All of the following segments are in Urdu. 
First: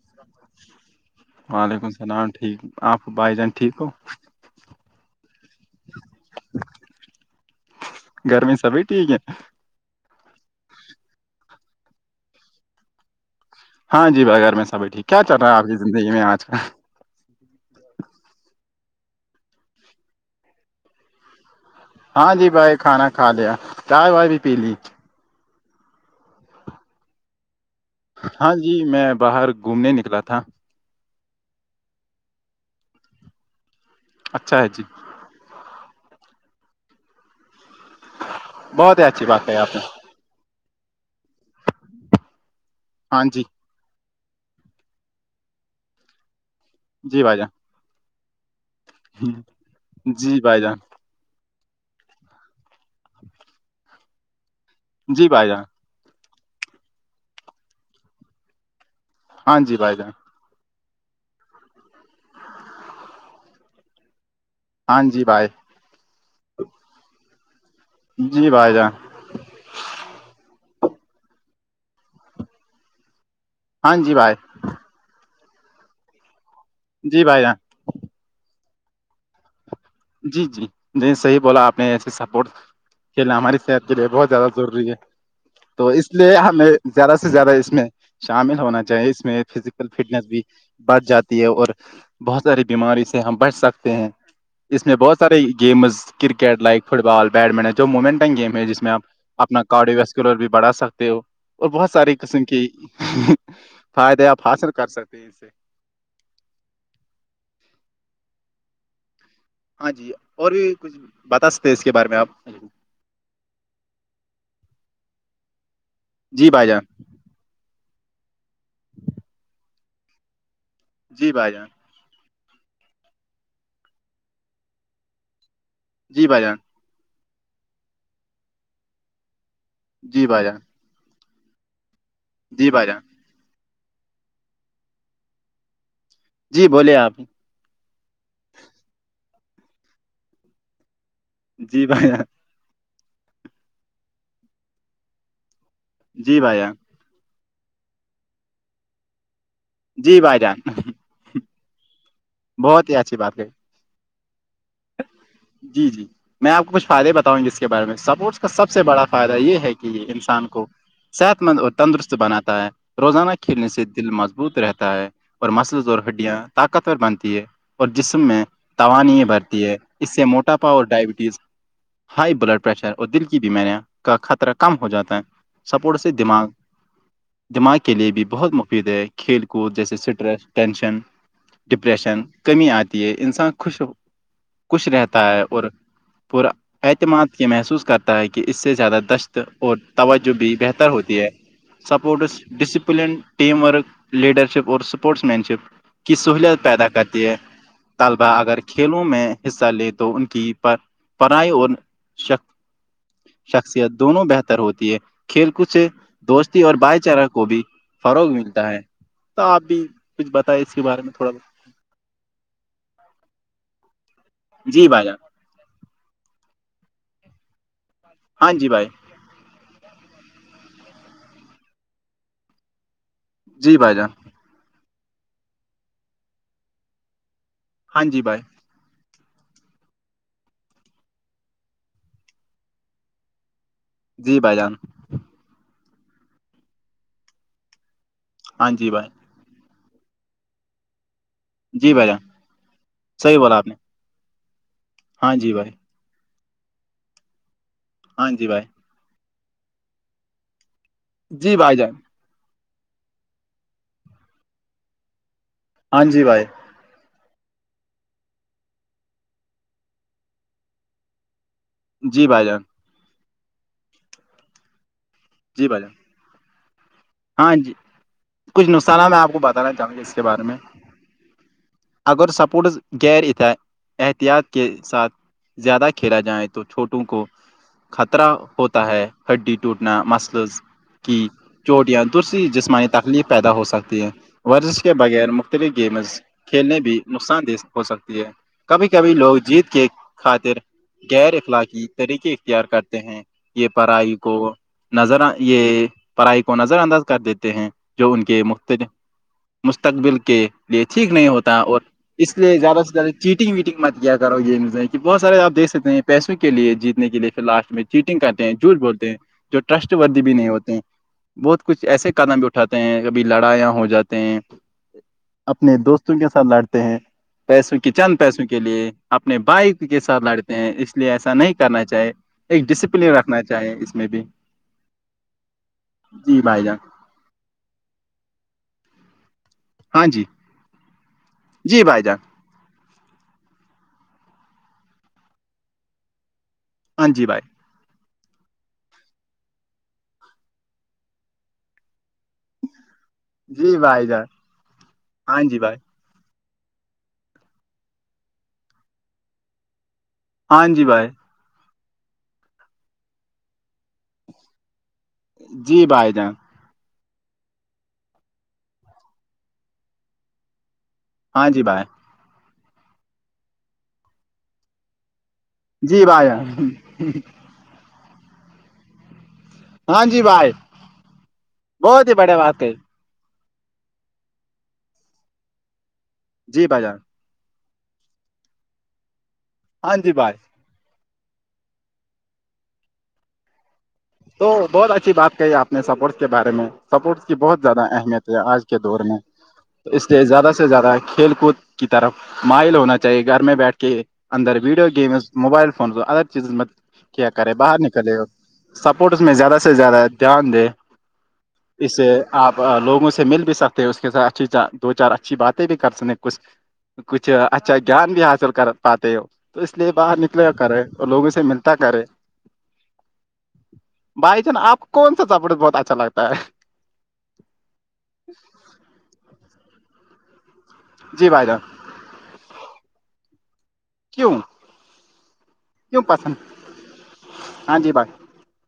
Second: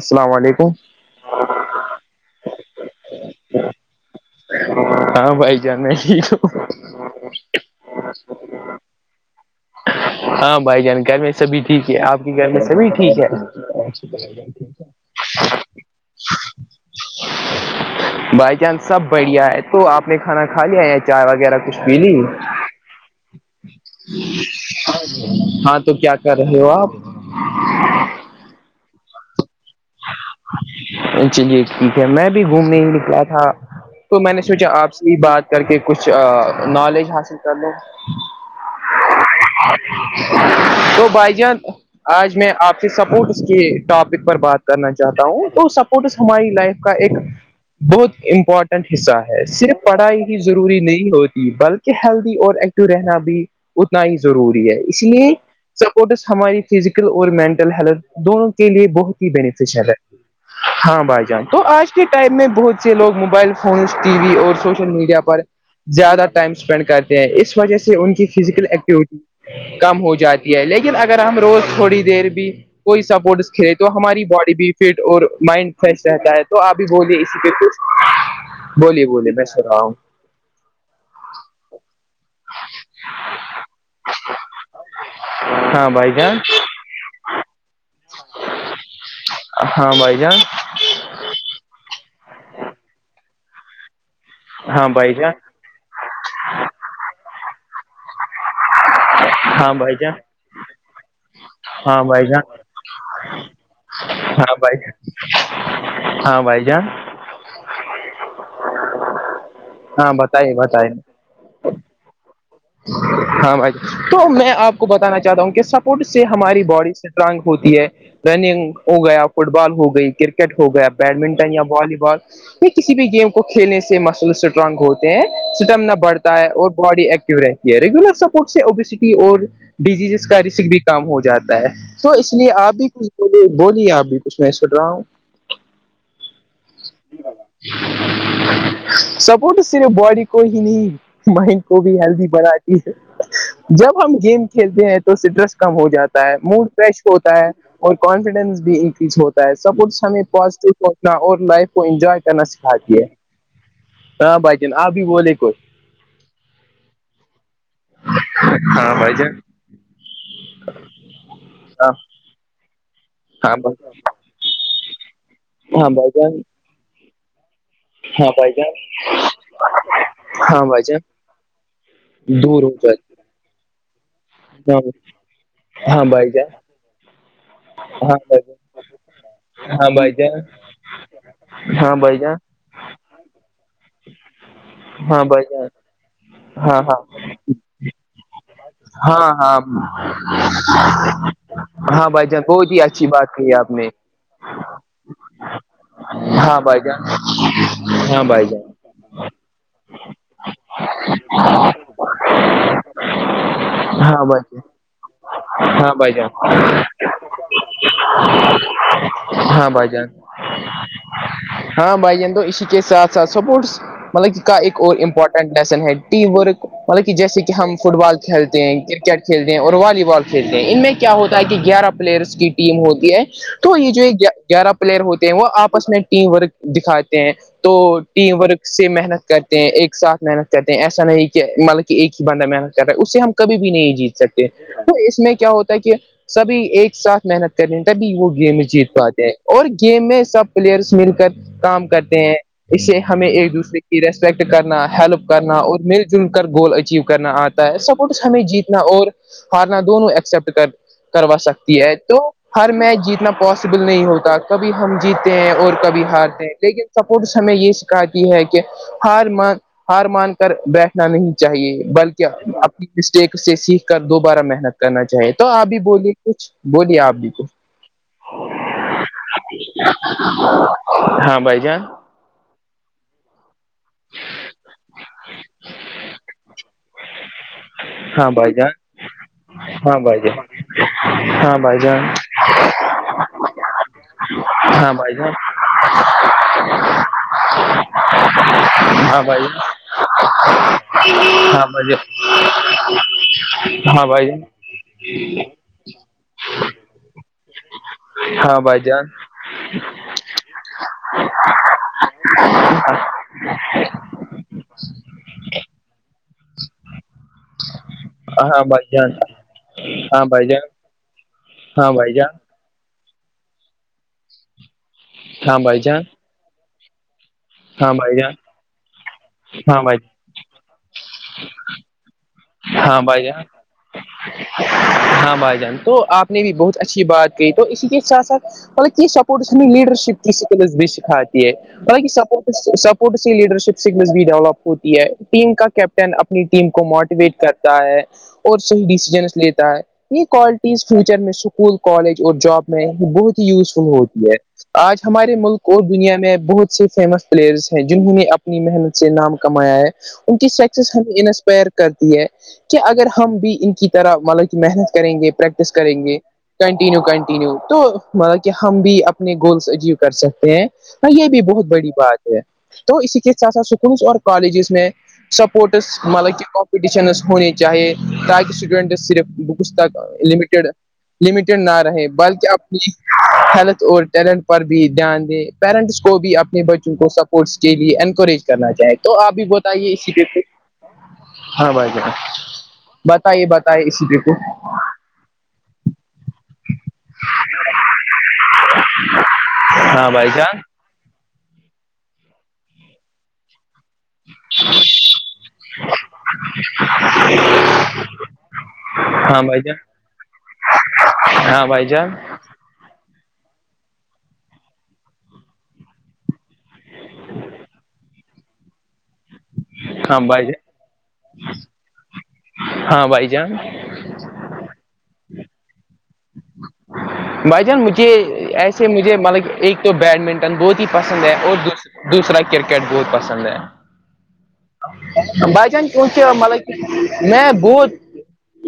السلام علیکم وعلیکم السلام ٹھیک آپ بھائی جان ٹھیک ہو ہاں بھائی جانا ٹھیک ہو گرمی سبھی ٹھیک ہے ہاں بھائی جان گھر میں سبھی ٹھیک ہے آپ کے گھر میں سبھی ٹھیک ہے ہاں جی بغیر میں سبھیٹھیک کیا چل رہا ہے آپ کی زندگی میں آج ک بائی چانس سب بڑھیا ہے تو آپ نے کھانا کھا لیا یا چائے وغیرہ کچھ پی لی ہاں جی بھائی کھانا کھا لیا چائے وائے بھی پی لی ہاں تو کیا کر رہے ہو آپ ہاں جی میں باہر گھومنے نکلا تھا چ چلیے ٹھیک ہے میں بھی گھومنے ہی نکلا تھا تو میں نے اچھا سوچا ہے جی آپ سے بات کر کے کچھ نالج حاصل کر ل بہت ہی اچھی بات کہی آپ نے تو بھائی جان آج میں آپ سے ہاں سپورٹس جی کی ٹاپک پر بات کرنا چاہ چاہتا ہوں تو سپورٹس ہماری لائف کا ایک جی بھائی بہت امپورٹنٹ حصہ جان ہے صرف پڑھائی ہی جی بھائی جان ضروری نہیں ہوتی بلکہ ہیلدی اور ایک رہنا بھی اتنا ہی ضروری ہے اس جی لیے بھائی جان سپورٹس ہماری فزیکل اور مینٹل ہیلتھ دونوں کے لیے بہت ہی ہاں جی بینیفیشیل ہے بھائی جان ہاں بھائی جان تو آج کے ٹائم میں بہت سے لوگ موبائل فونس ٹی وی اور سوشل ہاں میڈیا جی پر بھائی زیادہ ٹائم اسپینڈ کرتے ہیں اس وجہ سے ان کی جی فزیکل بھائی جان ایکٹیویٹی کم ہو جاتی ہے لیکن اگر ہم روز تھوڑی دیر بھی کوئی سپورٹس کھیلے تو ہاں جی ہماری بھائی باڈی بھی فٹ اور مائنڈ فریش رہتا ہے تو آپ بھی بولیے جی اسی بھائی جان پہ کچھ بولیے بولیے میں سو رہا ہوں جی جی نہیں صحیح بولا آپ نے ایسے سپورٹ کھیلنا ہماری صحت کے لیے بہت زیادہ ضروری ہے تو ہاں بھائی اس جان لیے ہمیں زیادہ سے زیادہ اس میں شامل ہونا چاہیے اس میں فزیکل ہاں بھائی فٹنس جان بھی بڑھ جاتی ہے اور بہت ساری بیماری سے ہم بچ سکتے ہیں اس ہاں میں بھائی بہت جان سارے گیمز کرکٹ لائک فٹ بال بیڈمنٹن جو مومنٹنگ گیم ہیں جس میں آپ اپنا ہاں کارڈو بھائی جان ویسکولر بھی بڑھا سکتے ہو اور بہت ہاں ساری بھائی جان قسم کی فائدے آپ ہاں حاصل بھائی کر جان سکتے ہیں اس سے ہاں بھائی جان جی ہاں اور بتائیے بھی بتائی کچھ بتا سکتے ہیں اس کے بارے میں آپ ہاں بھائی ج تو میں آپ کو بتانا چاہتا ہوں کہ سپورٹ سے جی ہماری بھائی جان باڈی سے ہوتی ہے رننگ ہو گیا فٹ بال ہو گئی کرکٹ ہو گیا جی بھائی بیڈمنٹن یا جان والی بال یہ کسی بھی گیم کو کھیلنے سے مسل اسٹرانگ ہوتے ہیں اسٹمنا جی بڑھتا بھائی ہے جان اور باڈی ایکٹو رہتی ہے ریگولر سپورٹ سے اوبیسٹی اور جی ڈیزیزز کا بھائی جان رسک بھی کام ہو جاتا ہے تو اس لیے جی آپ بھائی بھی جان کچھ بے بولیے آپ بھی کچھ میں سٹ رہا ہوں جی بولیے آپ سپورٹ صرف باڈی کو ہی نہیں مائنڈ کو جی بھی بھائی جان ہیلدی بناتی ہے جب ہم گیم کھیلتے ہیں تو اسٹریس کم ہو جاتا ہے جی بھائی موڈ جان فریش ہوتا ہے اور کانفیڈنس بھی انکریز ہوتا ہے سپورٹس جی ہمیں بھائی جان پازیٹیو ہونا اور لائف کو انجوائے کرنا بہت ہی سکھاتی ہے اچھی بات کہی ہاں بھائی جن آپ بھی بولے کوئی جی جی میں آپ کو کچھ فائدے بتاؤںی جس کے بارے میں سپورٹس کا سب سے ہاں بڑا بھائی فائدہ جان یہ ہے کہ کہ یہ انسان کو صحت مند اور ہاں تندرست بناتا ہے روزانہ کھیلنے ہاں سے دل مضبوط رہتا ہے اور مسلز ہاں اور بھائی ہڈیاں جان طاقتور بنتی ہے اور جسم ہاں میں بھائی جان توانائی بھر ہے اس سے ہاں موٹاپا بھائی اور جان ڈائبٹیز ہائی بلڈ دور ہو پریشر اور جائے دل کی بھی میں نے کا خطرہ کم ہاں ہو جاتا ہے سپورٹ ہاں سے بھائی دماغ جان دماغ کے لیے ہاں بھی بھائی بہت جان مفید ہے کھیل کود ہاں جیسے بھائی جان اسٹریس ٹینشن ہاں ڈپریشن بھائی جان کمی آتی ہے انسان خوش خوش رہتا ہاں ہے بھائی اور جان ہاں ہاں اعتماد یہ محسوس کرتا ہے کہ اس سے زیادہ ہاں دشت اور ہاں توجہ جو بھی بہتر ہوتی ہے ہاں بائی سپورٹس جان بہت ہی اچھی ڈسپلن بات کہی ٹیم آپ نے ورک لیڈرشپ اور سپورٹس مین شپ کی ہاں سہلیت بھائی پیدا جان کرتی ہے ہاں طلبا بھائی اگر جان کھیل وں میں حصہ لیں تو ان کی پائی اور شکتی شخصیت ہاں دونوں بھائی بہتر جان ہوتی ہے کھیل کود سے ہاں بھائی جان دوستی اور بھائی چارہ کو بھی فروغ ملتا ہے تو آپ ہاں بھی بھائی جان کچھ بتیں اس کے بارے میں تھوڑا بہت ہاں بھائی جان تو اسی کے ساتھ ساتھ سپورٹس مطلب کا ایک جی اور بھائی جان امپورٹ سن ہے ٹیم ورک مطلب کہ جیسے کہ ہم فٹ بال ہاں کھیلتے جی ہیں بھائی کرکٹ کھیلتے ہیں اور والی بال کھیلتے ہیں ان میں کیا ہوتا ہے کہ گیارہ پلیئرس کی ٹیم ہوتی ہے تو جی یہ بھائی جو جان گیارہ پلیئر ہوتے ہیں وہ آپس میں ٹیم ورک دکھاتے ہیں تو ہاں جی بھائی ٹیم ورک سے محنت کرتے ہیں ایک ساتھ محنت کرتے ہیں ایسا نہیں کہ مطلب کہ ایک ہی بندہ محنت کر رہا ہے اس سے ہم کبھی بھی نہیں جیت جی سکتے بھائی جان ہیں تو اس میں کیا ہوتا ہے کہ سبھی ایک ساتھ محنت کرنی تبھی وہ گیم ہاں جی جیت پ بھائی آتے ہیں اور گیم میں سب پلیئرس مل کر کام جی بھائی جان کرتے ہیں اس سے ہمیں صحیح ایک بولا آپ نے دوسرے کی ریسپیکٹ کرنا ہیلپ ہاں جی کرنا بھائی اور مل جن کر گول اچیو کرنا آتا ہے سپورٹس ہاں ہمیں جی بھائی جیتنا اور ہارنا دونوں ایکسپٹ کر کروا جی سکتے بھائی جان تو ہر میچ جیتنا پاسبل نہیں ہوتا کبھی ہم جیتے ہیں اور کبھی ہاں جی ہارتے بھائی ہیں لیکن سپورٹس ہمیں یہ سکھاتی ہے کہ ہار مان ہار مان کر بیٹھنا نہیں چاہیے بلکہ جی بھائی جان اپنی مسٹیک سے سیکھ کر دوبارہ محنت کرنا چاہیے تو آپ جی بھی بھائی جان بولیے کچھ بولیے آپ بھی ہاں کچھ جی کچھ نخانہ میں آپ کو بتانا چاہوں گی اس کے بارے میں ہاں بھائی جان اگر سپورٹس گغیر ات احتیاط کے ساتھ زیادہ کھیلا جائے تو چھوٹوں کو خطرہ ہاں بھائی جان ہوتا ہے ہڈی ہاں ٹوٹنا بھائی جان مثلز کی ہاں بھائی چوٹ یا جان دوسری جسمانی تخلیف پیدا ہو سکتی ہے ورزش ہاں کے بھائی بغیر جان مختلف گیمز کھیلنے بھی نقصان دہ ہو سکتی ہے کبھی کبھی ہاں لوگ بھائی جیت کے خاطر غیر جان اخلاقی طریقے اختیار کرتے ہیں یہ ہاں پرڑھائی بھائی کو جان نظر یہ پڑھائی کو نظر انداز کر دیتے ہیں جو ان کے ہاں بھائی مختلف جان مستقبل کے لیے ٹھیک نہیں ہوتا اور اس لیے زیادہ سے زیادہ چیٹنگ ویٹنگ مت کیا کرو یہ نز کہ بہت سارے آ دیک سکتے ہیں پیسوں کے لیے جیتنے کے لیے پھر لاسٹ میں چیٹنگ کرتے ہیں ہاں جھوٹ بھائی بولتے ہیں جان جو ٹرسٹ وردی ہاں بھی بھائی نہیں جان ہوتے ہیں بہت کچھ ہاں ایسے بھائی جان قدم بھی اٹھاتے ہیں کبھی لڑایاں ہو جاتے ہیں ہاں اپنے بھائی جان دوستوں کے سھ سات لڑتے ہیں پیسوں کے ہاں چند بھائی جان پیسوں کے لیے اپنے بائک ہاں بھائی جان ہاں بھائی کے ساتھ لڑتے اس لیے ایسا نہیں کرنا چاہے ایک ہاں ڈسپلین بھائی جان رکھنا چاہے اس میں بھی ہاں بھائی جان تو آپ جی نے بھی بھائی بہت جان اچھی بات کہ تو اسی کے ساتھ ساتھ ملب سب میں لیڈر ہاں شپ جی کی اسکلز بھی سکھاتی ہے جی بھائی بقی جان سپورٹس سپورٹ س لیڈرشپ اسکلس بھی ڈیولپ ہوتی ہے ٹیم کا کیپٹن اپنی ٹیم کو ہاں جی ویٹ بھائی کرتا ہے اور صحیح ڈیسیزنس لیتا ہے یہ کوالٹیز فیوچر میں اسکول کالج اور جاب میں بہت جی یوزفل بھائی جان ہوتی ہے آج ہمارے ہاں جی ملک بھائی کو بھی دنیا میں بہت سے فیمس پلیئرس ہیں جنہوں نے اپنی محنت سے نام کمایا ہے ان کی ہاں جی سکسیس بھائی ہمیں انسپائر کرتی ہے کہ اگر ہم بھی ان کی طرح ملب محنت کریں گے پریکٹس جی کریں بھائی گے جان کنٹینیو کنٹینیو تو مطلب کہ ہم بھی اپنے گولس اچیو کر سکتے ہیں یہ بھی ہاں جی بہت بھائی بڑی بات ہے تو اسی کے ساتھ ساتھ اسکولس اور کالجز میں سپورٹس جی بھائی مطلب کہ جان کمپٹیشنز ہونے چاہیے تاکہ اسٹوڈنٹس صرف پک ہاں جی بھائی لٹڈ لمیٹڈ نہ رہے بہت ہی بڑے بلکہ بات ہے اپنی ہیلتھ اور ٹیلنٹ پر بھی دھیان دیں پیرنٹس کو بھی اپنے جی بھائی بچوں جان کو سب اسپٹس کے لیے انکریج کرنا چاہے تو آپ بھی بتائیے ہاں جی اسیے بھائی سے ہاں بھائی جان بتائیے بتے اسی کے کو تو بہت اچھی بات کہی آپ نے سپورٹس کے بارے میں سپورٹس کی بہت زیادہ اہمیت ہے آج کے دور میں تو اس ہاں لیے بھائی زیادہ جان سے زیادہ کھیل کود کی طرف مائل ہونا چاہیے گھر میں بیٹھ کے اندر video games mobile phones other چیزز م کیا کرے باہر نکلے سپورٹس میں ہاں زیادہ بھائی سے جان زیادہ دھیان دے ہاں بھائی اسے جان آپ لوگوں سے مل بھی سکتے ہیں اس کے سھ اچھی دو چار اچھی باتیں بھی کر سنے کچھ کچھ اچھا گان بھی حاصل کر پاتے ہو تو اس لیے باہر ہاں بھائی نکلے جان کرے اور لوگوں سے ملتا کرے ہاں بھائی جان بھائی جان آپ کون سا چپڑے بہت اچھا لگتا ہے بھائی جان مجھے ایسے مجھے مطلب ایک تو بیڈمنٹن بہت ہی پسند جی ہے بھائی اور جان دوسری دوسرا کرکٹ بہت پسند ہے کیوں بج جان کیوں کیونکہ پسند مطلب میں ہاں جی بھت بھائی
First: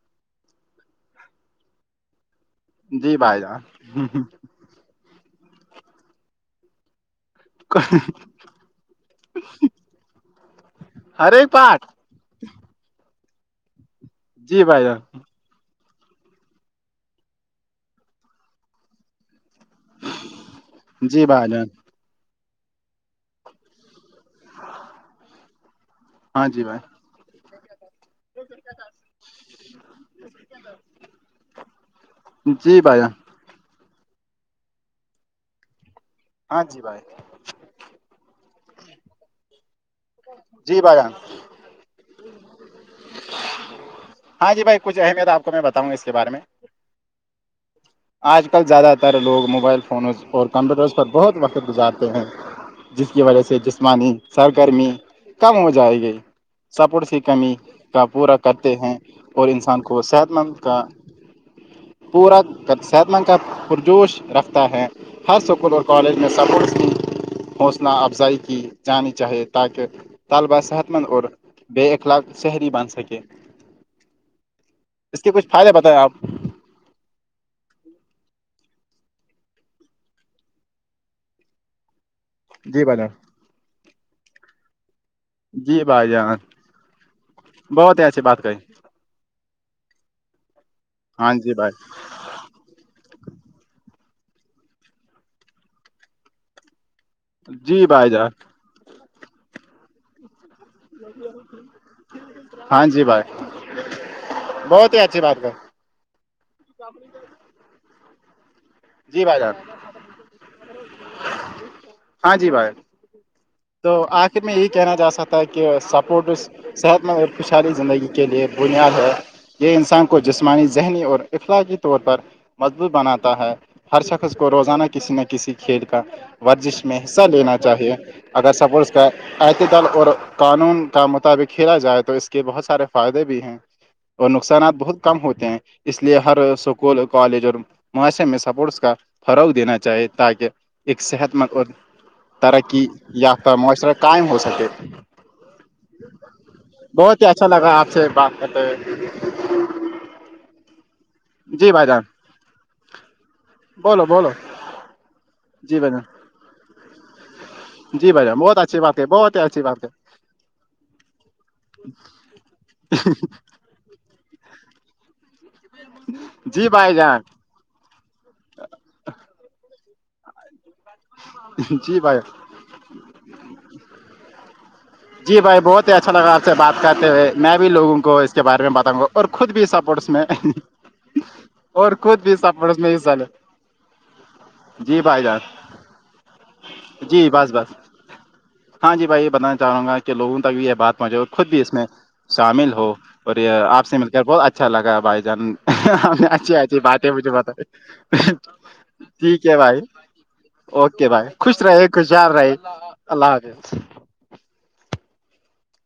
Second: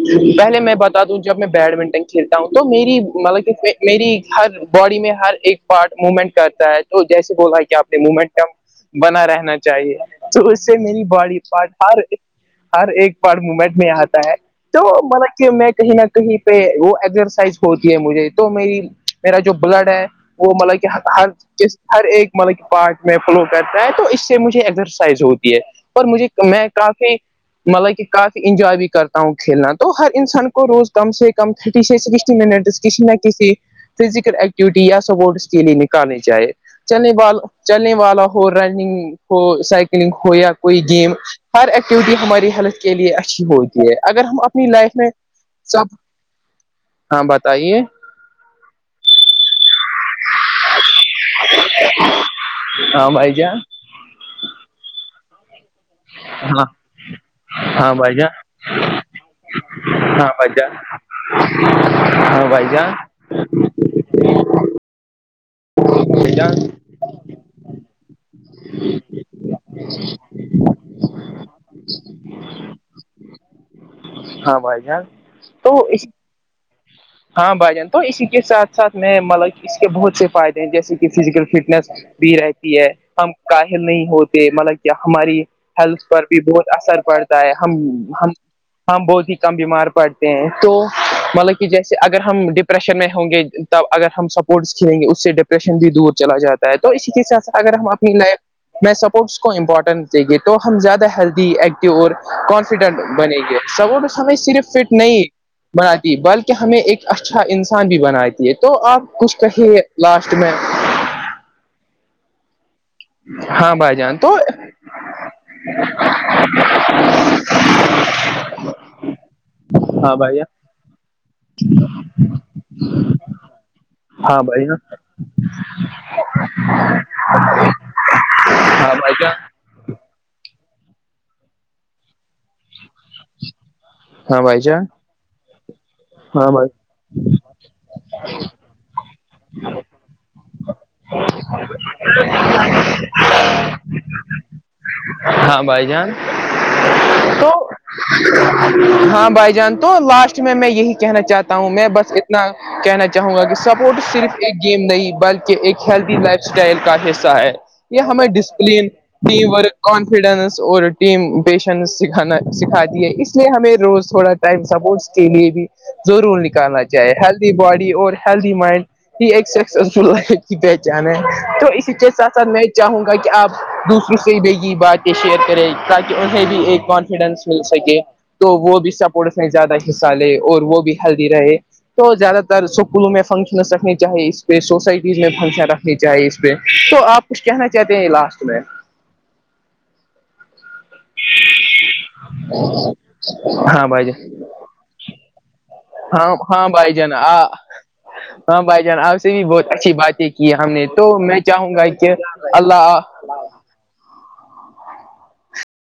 [inaudible] پہلے میں بتا دوں جب میں بیڈمنٹن کھیلتا ہوں تو میری جی بھائی مطلب کہ جان میری ہر باڈی میں ہر ایک پارٹ موومنٹ کرتا ہے تو جیسے بو رہا ہے کہ آپ نے موومنٹ کم بنا رہنا چاہیے تو اس سے میری ہر باڈی ایک پارٹ ہر ہر ایک پار موومنٹ میں یہاں تھا جی بھائی ج میں کہیں نہ کہیں پہ وہ ایکگزرسائز ہوتی ہے مجھے تو میری میرا جو بلڈ ہے وہ مطلب کہ جی ہر بھائی جان کس ہر ایک مطلب کہ پارٹ میں فلو کرتا ہے تو اس سے مجھے ایکسرسائز ہوتی ہے پر مجھے ہاں جی میں بھائی کافی مطلب کہ کافی انجوائے بھی کرتا ہوں کھیلنا تو ہر انسان کو روز کم سے کم تھرٹی سےک جی نیٹس بھائی کسی جان نہ کسی فزیکل ایکٹیوٹی یا سپورٹس کے لیے نکل کرنی چاہیے ہاں جی بھائی چلنے وال چلنے والا ہو رنگ ہو سائل ہو یا جی کوئی بھائی جان گیم ہر ایکٹیویٹی ہماری ہیلتھ کے لیے اچھی ہوتی ہے اگر ہم اپنی لائف میں آ کو میں بتاؤںا سب اس کے بارے میں ہاں بتائیے آج کل زیادہ تر لوگ موبائل فون اور کمپیوٹرس پر بہت وقت گزارتے ہیں ہاں جس کی بھائی وجہ سے جان جس جسمانی سرگرمی کم ہو جائے گی ہاں سپٹ س کمی ہاں کا بھائی پورا جان کرتے ہیں اور انسان کو ہاں صحت مند بھائی جان کا پورا ہاں بھائی جان ستم کا [inaudible] پرجوش رکھتا ہے ہر اسکول اور کالج میں بھائی جان سپورٹس کی حوصلہ افزائی [inaudible] کی جانی چاہیے تاکہ [inaudible] طالبہ صحت مند اور بے اخلاق سحری بن سکے ہاں بھائی جان اس کے کچھ فائدے تو بتائیں اس آپ ہاں بھائی جان تو اسی کے ساتھ ساتھ میں مطلب اس کے بہت سے فائدے ہیں جیسے کہ فزیکل فٹنس بھی رہتی جی ہے بھائی جان ہم کااہل نہیں ہوتے مطلب ہماری جی ہیلتھ بھائی پر جان بھی بہت اثر پڑتا ہے ہم بہت ہی اچھی ہم بات کہی ہم بہت ہی کم بیمار پڑتے ہیں تو ہاں جی مطلب کہ جیسے بھائی اگر ہم ڈپریشن میں ہوں گے تب اگر ہم سپورٹس کھیلیں گے اس سے ڈپریشن بھی دور چلا جاتا ہے تو اسی لیے اگر جی ہم بھائی اپنی جان لائف میں سپورٹس کو امپورٹنٹ چاہے تو ہم زیادہ ہیلدی ایکٹو اور ہاں کانفیڈنٹ جی بھائی بنیں گے س ہمیں صرف فٹ بہت اچھی نہیں بات ہے بناتی ہے بلکہ ہمیں ایک اچھا انسان بھی بناتی ہے تو آپ جی کچھ بھائی جان کہیے لاسٹ میں ہاں جی بھائی ہاں بھائی تو جان آخر میں یہی کہنا جا سکتا ہے کہ سپورٹس صحت مند اور خوشحالی زندگی کے لیے بنیاد ہے یہ انسان ہاں کو بھائی جان جسمانی ذہنی اور اخلاقی طور پر مضبوط بناتا ہے ہر شخص ہاں کو بھائی روزانہ جان کسی نہ کسی کھیل کا ورزش میں حصہ لینا چاہیے اگر سفر اس ہاں کا بھائی جان اعتتل اور قانون کا مطابق کھیلا جائے تو اس کے بہت سارے فائدے بھی ہیں اور ہاں بھائی نقصانات جان بہت کم ہوتے ہیں اس لیے ہر ہاں بھائی اسکول کالج اور معاشرے میں سپورٹس کا فروغ دینا چاہے تاکہ ایک صحت مند اور ترقی یا پرھر معاشرہ قائم ہو سکے ہاں بھائی جان بہت ہی اچھا تو لگا آپ سے بات کرتے ہوئے ہاں بھائی جان تو لاسٹ میں میں یہی کہنا چاہتا ہوں جی بھائی میں جان بس اتنا کہنا چاہوں گا کہ سپورٹ بولو بولو صرف ایک گیم نہیں بلکہ جی ایک بھائی ہیلدی جان لائف اسٹائل کا حصہ ہے یہ جی ہمیں بھائی جان بہت اچھی ڈسپلین بات ہے بہت ہی ٹیم اچھی ورک بات ہے فیڈنس اور ٹیم پیشنس سکھانا سکھاتی ہے اس لیے ہمیں روز تھوڑا ٹائم سپورٹس کے لیے بھی ضرور جی نکالنا بھائی چاہے جان ہل باڈی اور ہیلدی مائنڈ ہی ایک سکسیزفل لائف کی پہچان ہے تو اسی جی کے بھائی ساتھ ساتھ میں چاہوں گا کہ آپ دوسروں سے بھی یہ بات شیئر جی بھائی کرے بہت ہی اچھا تاکہ لگا آپ انہیں سے بھی بات ایک کرتے ہوئے کانفیڈنس میں مل بھی سکے لوگوں کو اس کے تو بارے میں وہ بھی بتاؤں گا سب اور خود بھی زیادہ سپورٹس حصہ میں لے اور وہ بھی ہیلدی رہے اور تو خود بھی زیادہ تر سپورٹس سکولوں حصہ میں لے فنکشنس رکھنی چاہی جی سوسائٹیز بھائی میں جان پھنسا رکھنی چاہے اس پہ تو آپ جی کچھ بس کہنا بس چاہتے ہیں لاسٹ میں ہاں جی بھائی بتانا چاہوں گا لوگوں تک بھی یہ بات پہنچے اور خود بھی اس میں شامل ہو اور یہ آپ ہاں سے بھائی مل کر جان بہت اچھا اچھا لگا بائی جان ہم ہاں اچھی ہاں اچھی بھائی باتیں مجھے جان بتائی ہاں بھائی جان آپ سے بھی ٹھیک ہے بہت بھائی اچھی باتیں کی ہم نے اوکے تو بھائی میں خوش چاہوں رہے گا کہ خوشیار رہے اللہ حافظ